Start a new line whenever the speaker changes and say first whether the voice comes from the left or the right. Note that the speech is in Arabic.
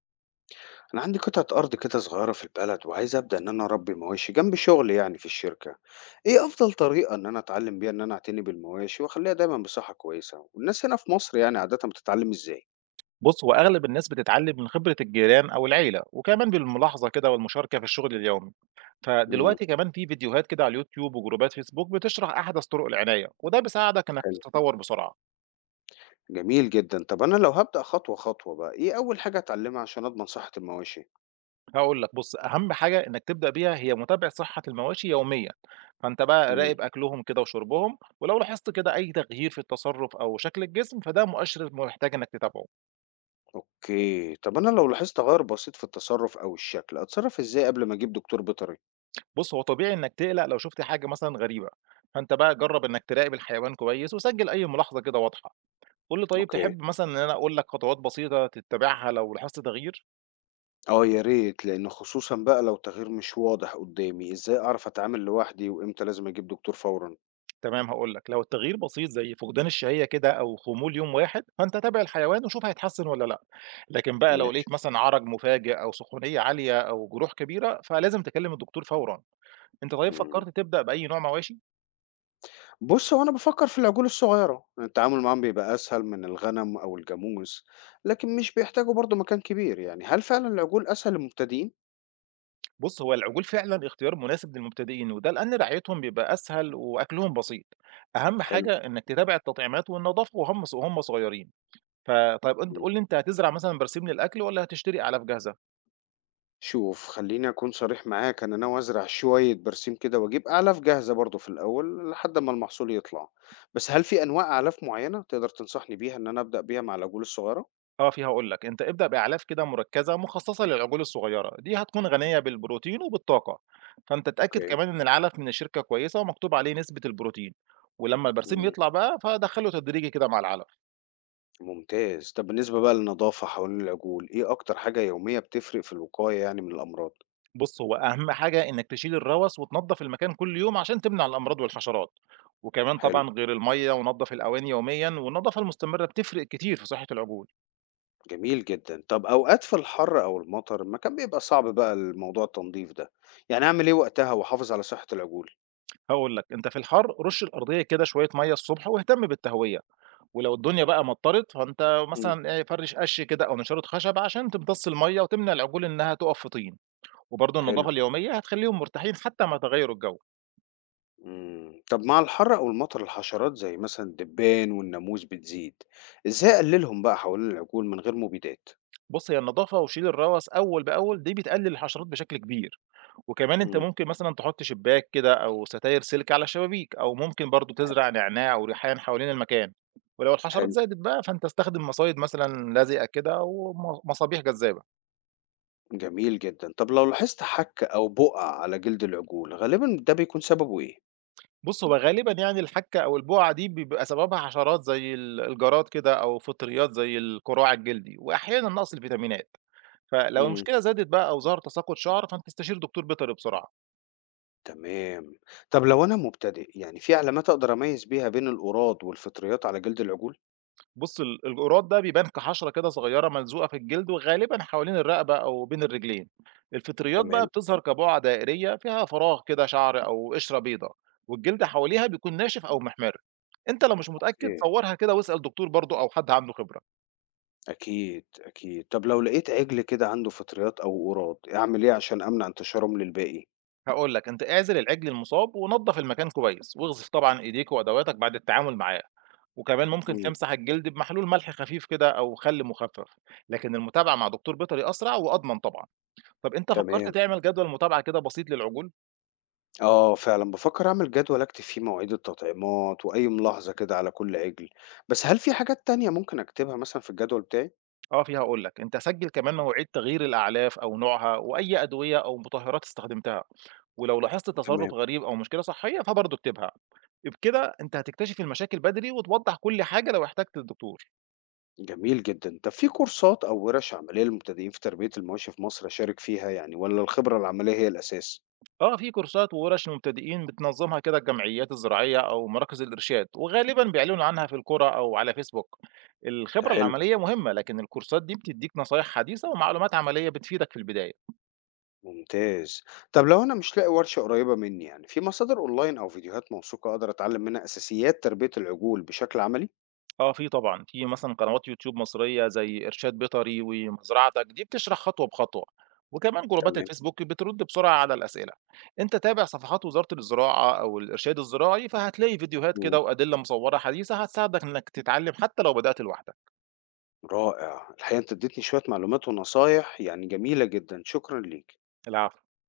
left: أنا عندي قطعة أرض كده صغيرة في البلد وعايز أبدأ إن أنا أربي مواشي جنب شغلي يعني في الشركة، إيه أفضل طريقة إن أنا أتعلم بيها إن أنا أعتني بالمواشي وأخليها دايما بصحة كويسة؟ والناس هنا في مصر يعني عادة بتتعلم إزاي؟
right: بُص، هو أغلب الناس بتتعلم من خبرة الجيران أو العيلة، وكمان بالملاحظة كده والمشاركة في الشغل اليومي.
left: امم
right: فدلوقتي كمان في فيديوهات كده على اليوتيوب وجروبات فيسبوك بتشرح أحدث طرق العناية، وده بيساعدك إنك
left: حلو.
right: تتطور بسرعة.
left: جميل جدا، طب أنا لو هبدأ خطوة خطوة بقى، إيه أول حاجة أتعلمها عشان أضمن صحة المواشي؟
right: هاقول لك بُص، أهم حاجة إنك تبدأ بيها هي متابعة صحة المواشي يوميًا، فأنت بقى
left: امم
right: راقب أكلهم كده وشربهم، ولو لاحظت كده أي تغيير في التصرف أو شكل الجسم فده مؤشر محتاج إنك تتابعه.
left: أوكي، طب أنا لو لاحظت تغير بسيط في التصرف أو الشكل، أتصرف إزاي قبل ما أجيب دكتور بيطري؟
right: بُص، هو طبيعي إنك تقلق لو شفت حاجة مثلًا غريبة، فأنت بقى جرب إنك تراقب الحيوان كويس وسجل أي ملاحظة كده واضحة. قُل لي طيب
left: أوكي.
right: تحب مثلًا إن أنا أقول لك خطوات بسيطة تتّبعها لو لاحظت تغيير؟
left: آه يا ريت، لإن خصوصًا بقى لو تغيير مش واضح قدّامي، إزاي أعرف أتعامل لوحدي وإمتى لازم أجيب دكتور فورًا؟
right: تمام هاقول لك، لو التغيير بسيط زي فقدان الشهيّة كده أو خمول يوم واحد، فأنت تابع الحيوان وشوف هيتحسن والّا لأ، لكن بقى لو
left: ماشي.
right: لقيت مثلًا عرج مفاجئ أو سخونية عالية أو جروح كبيرة، فلازم تكلم الدكتور فورًا. أنت طيب
left: إمم.
right: فكرت تبدأ بأي نوع مواشي؟
left: بُص، هو أنا بافكّر في العجول الصغيرة، التعامل معاهم بيبقى أسهل من الغنم أو الجاموس، لكن مش بيحتاجوا برضه مكان كبير، يعني هل فعلًا العجول أسهل للمبتدئين؟
right: بُص هو العجول فعلًا اختيار مناسب للمبتدئين، وده لأن رعايتهم بيبقى أسهل وأكلهم بسيط. أهم
left: حلو.
right: حاجة إنك تتابع التطعيمات والنضافة وهم صغيرين. ف طيب أنت
left: إمم.
right: قُل لي أنت هتزرع مثلًا برسيم للأكل والّا هتشتري أعلاف جاهزة؟
left: شوف، خلّيني أكون صريح معاك، أنا ناوي أزرع شوية برسيم كده وأجيب أعلاف جاهزة برضه في الأول لحد أمّا المحصول يطلع، بس هل في أنواع أعلاف معيّنة تقدر تنصحني بيها إن أنا أبدأ بيها مع العجول الصغيرة؟
right: آه، فيها هاقول لك، أنت ابدأ بأعلاف كده مركّزة مخصصة للعجول الصغيرة، دي هتكون غنية بالبروتين وبالطاقة، فأنت اتأكد
left: أوكي.
right: كمان إن العلف من الشركة كويسة ومكتوب عليه نسبة البروتين، ولمّا البرسيم
left: إمم،
right: يطلع بقى فدخّله تدريجي كده مع العلف.
left: ممتاز. طب بالنسبة بقى للنضافة حوالين العجول، إيه أكتر حاجة يومية بتفرق في الوقاية يعني من الأمراض؟
right: بُص هو أهم حاجة إنك تشيل الروَس وتنضّف المكان كل يوم عشان تمنع الأمراض والحشرات، وكمان
left: حلو.
right: طبعًا غير المَيّة ونضّف الأواني يوميًا والنضافة المستمرة بتفرق كتير في صحة العجول.
left: جميل جدًا. طب أوقات في الحر أو المطر المكان بيبقى صعب بقى الموضوع التنضيف ده، يعني أعمل إيه وقتها وأحافظ على صحة العجول؟
right: هاقول لك، أنت في الحَر رُش الأرضية كده شوية مَيّة الصبح واهتم بالتهوية، ولو الدنيا بقى مطَّرت فأنت
left: إمم،
right: مثلًا إيه، فرِّش قَش كده أو نشارة خشب عشان تمتص المَيّة وتمنع العجول إنها تُقف في طين، وبرضه
left: حلو.
right: النضافة اليومية هتخلّيهم مرتاحين حتى مع تغيُّر الجو.
left: طب مع الحر أو المطر الحشرات زي مثلًا الدبان والناموس بتزيد، إزاي أقللهم بقى حوالين العجول من غير مبيدات؟
right: بُص، هي النضافة وشيل الرَوَس أول بأول دي بتقلِّل الحشرات بشكل كبير، وكمان أنت
left: إمم،
right: ممكن مثلًا تحُط شباك كده أو ستاير سلك على الشبابيك أو ممكن برضه تزرع نعناع وريحان حوالين المكان، ولو الحشرات
left: حلو.
right: زادت بقى فأنت استخدم مصايد مثلًا لازقة كده وم مصابيح جذابة.
left: جميل جدًا. طب لو لاحظت حَك أو بقع على جلد العجول، غالبًا ده بيكون سببه إيه؟
right: بُص، هو غالبًا يعني الحَكّة أو البُقعة دي بيبقى سببها حشرات زي الجراد كده أو فطريات زي الكراع الجلدي وأحيانًا نقص الفيتامينات، فلو
left: إمم.
right: المشكلة زادت بقى أو ظهر تساقُط شعر فأنت استشير دكتور بيطري بسرعة.
left: تمام. طب لو أنا مبتدئ، يعني في علامات أقدر أميّز بيها بين الأُراد والفطريات على جلد العجول؟
right: بُص، الجراد ده بيبان كحشرة كده صغيرة ملزوقة في الجلد وغالبًا حوالين الرقبة أو بين الرجلين. الفطريات بقى
left: تمام.
right: بتظهر كبُقع دائرية فيها فراغ كده شعر أو قشرة بيضا والجلد حواليها بيكون ناشف أو محمر. أنت لو مش متأكد
left: أوكي.
right: صوّرها كده واسأل دكتور برضه أو حد عنده خبرة.
left: أكيد، أكيد. طب لو لقيت عجل كده عنده فطريات أو أُراد، أعمل إيه عشان أمنع انتشارهم للباقي؟
right: هاقول لك أنت اعزل العجل المصاب ونضّف المكان كويس، واغسل طبعًا إيديك وأدواتك بعد التعامل معاه، وكمان ممكن
left: إمم،
right: تمسح الجلد بمحلول ملح خفيف كده أو خل مخفف، لكن المتابعة مع دكتور بيطري أسرع وأضمن طبعًا. طب أنت فكرت
left: تمام.
right: تعمل جدول متابعة كده بسيط للعجول؟
left: آه فعلًا، بافكر أعمل جدول أكتب فيه مواعيد التطعيمات وأي ملاحظة كده على كل عجل، بس هل في حاجات تانية ممكن أكتبها مثلًا في الجدول بتاعي؟
right: آه في هاقول لك، أنت سجل كمان مواعيد تغيير الأعلاف أو نوعها وأي أدوية أو مطهّرات استخدمتها، ولو لاحظت تصرف
left: تمام.
right: غريب أو مشكلة صحية فبرضه اكتبها. بكده أنت هتكتشف المشاكل بدري وتوضّح كل حاجة لو احتجت الدكتور.
left: جميل جدًا. طب في كورسات أو وِرش عملية للمبتدئين في تربية المواشي في مصر أشارك فيها يعني والّا الخبرة العملية هي الأساس؟
right: آه، في كورسات وورش للمبتدئين بتنظمها كده الجمعيات الزراعية أو مراكز الإرشاد وغالبا بيعلنوا عنها في القرى أو على فيسبوك.
left: ده
right: الخبرة
left: حلو.
right: العملية مهمة لكن الكورسات دي بتديك نصايح حديثة ومعلومات عملية بتفيدك في البداية.
left: ممتاز. طب لو أنا مش لاقي ورشة قريبة مني يعني، في مصادر أونلاين أو فيديوهات موثوقة أقدر أتعلم منها أساسيات تربية العجول بشكل عملي؟
right: اه في طبعا، في مثلا قنوات يوتيوب مصرية زي إرشاد بيطري ومزرعتك دي بتشرح خطوة بخطوة، وكمان جروبات
left: تمام.
right: الفيسبوك بترد بسرعة على الأسئلة. انت تابع صفحات وزارة الزراعة أو الإرشاد الزراعي فهتلاقي فيديوهات كده
left: إمم.
right: وأدلة مصورة حديثة هتساعدك إنك تتعلم حتى لو بدأت لوحدك.
left: رائع. الحقيقة أنت اديتني شوية معلومات ونصايح يعني جميلة جدًا، شكرًا ليك.
right: العفو.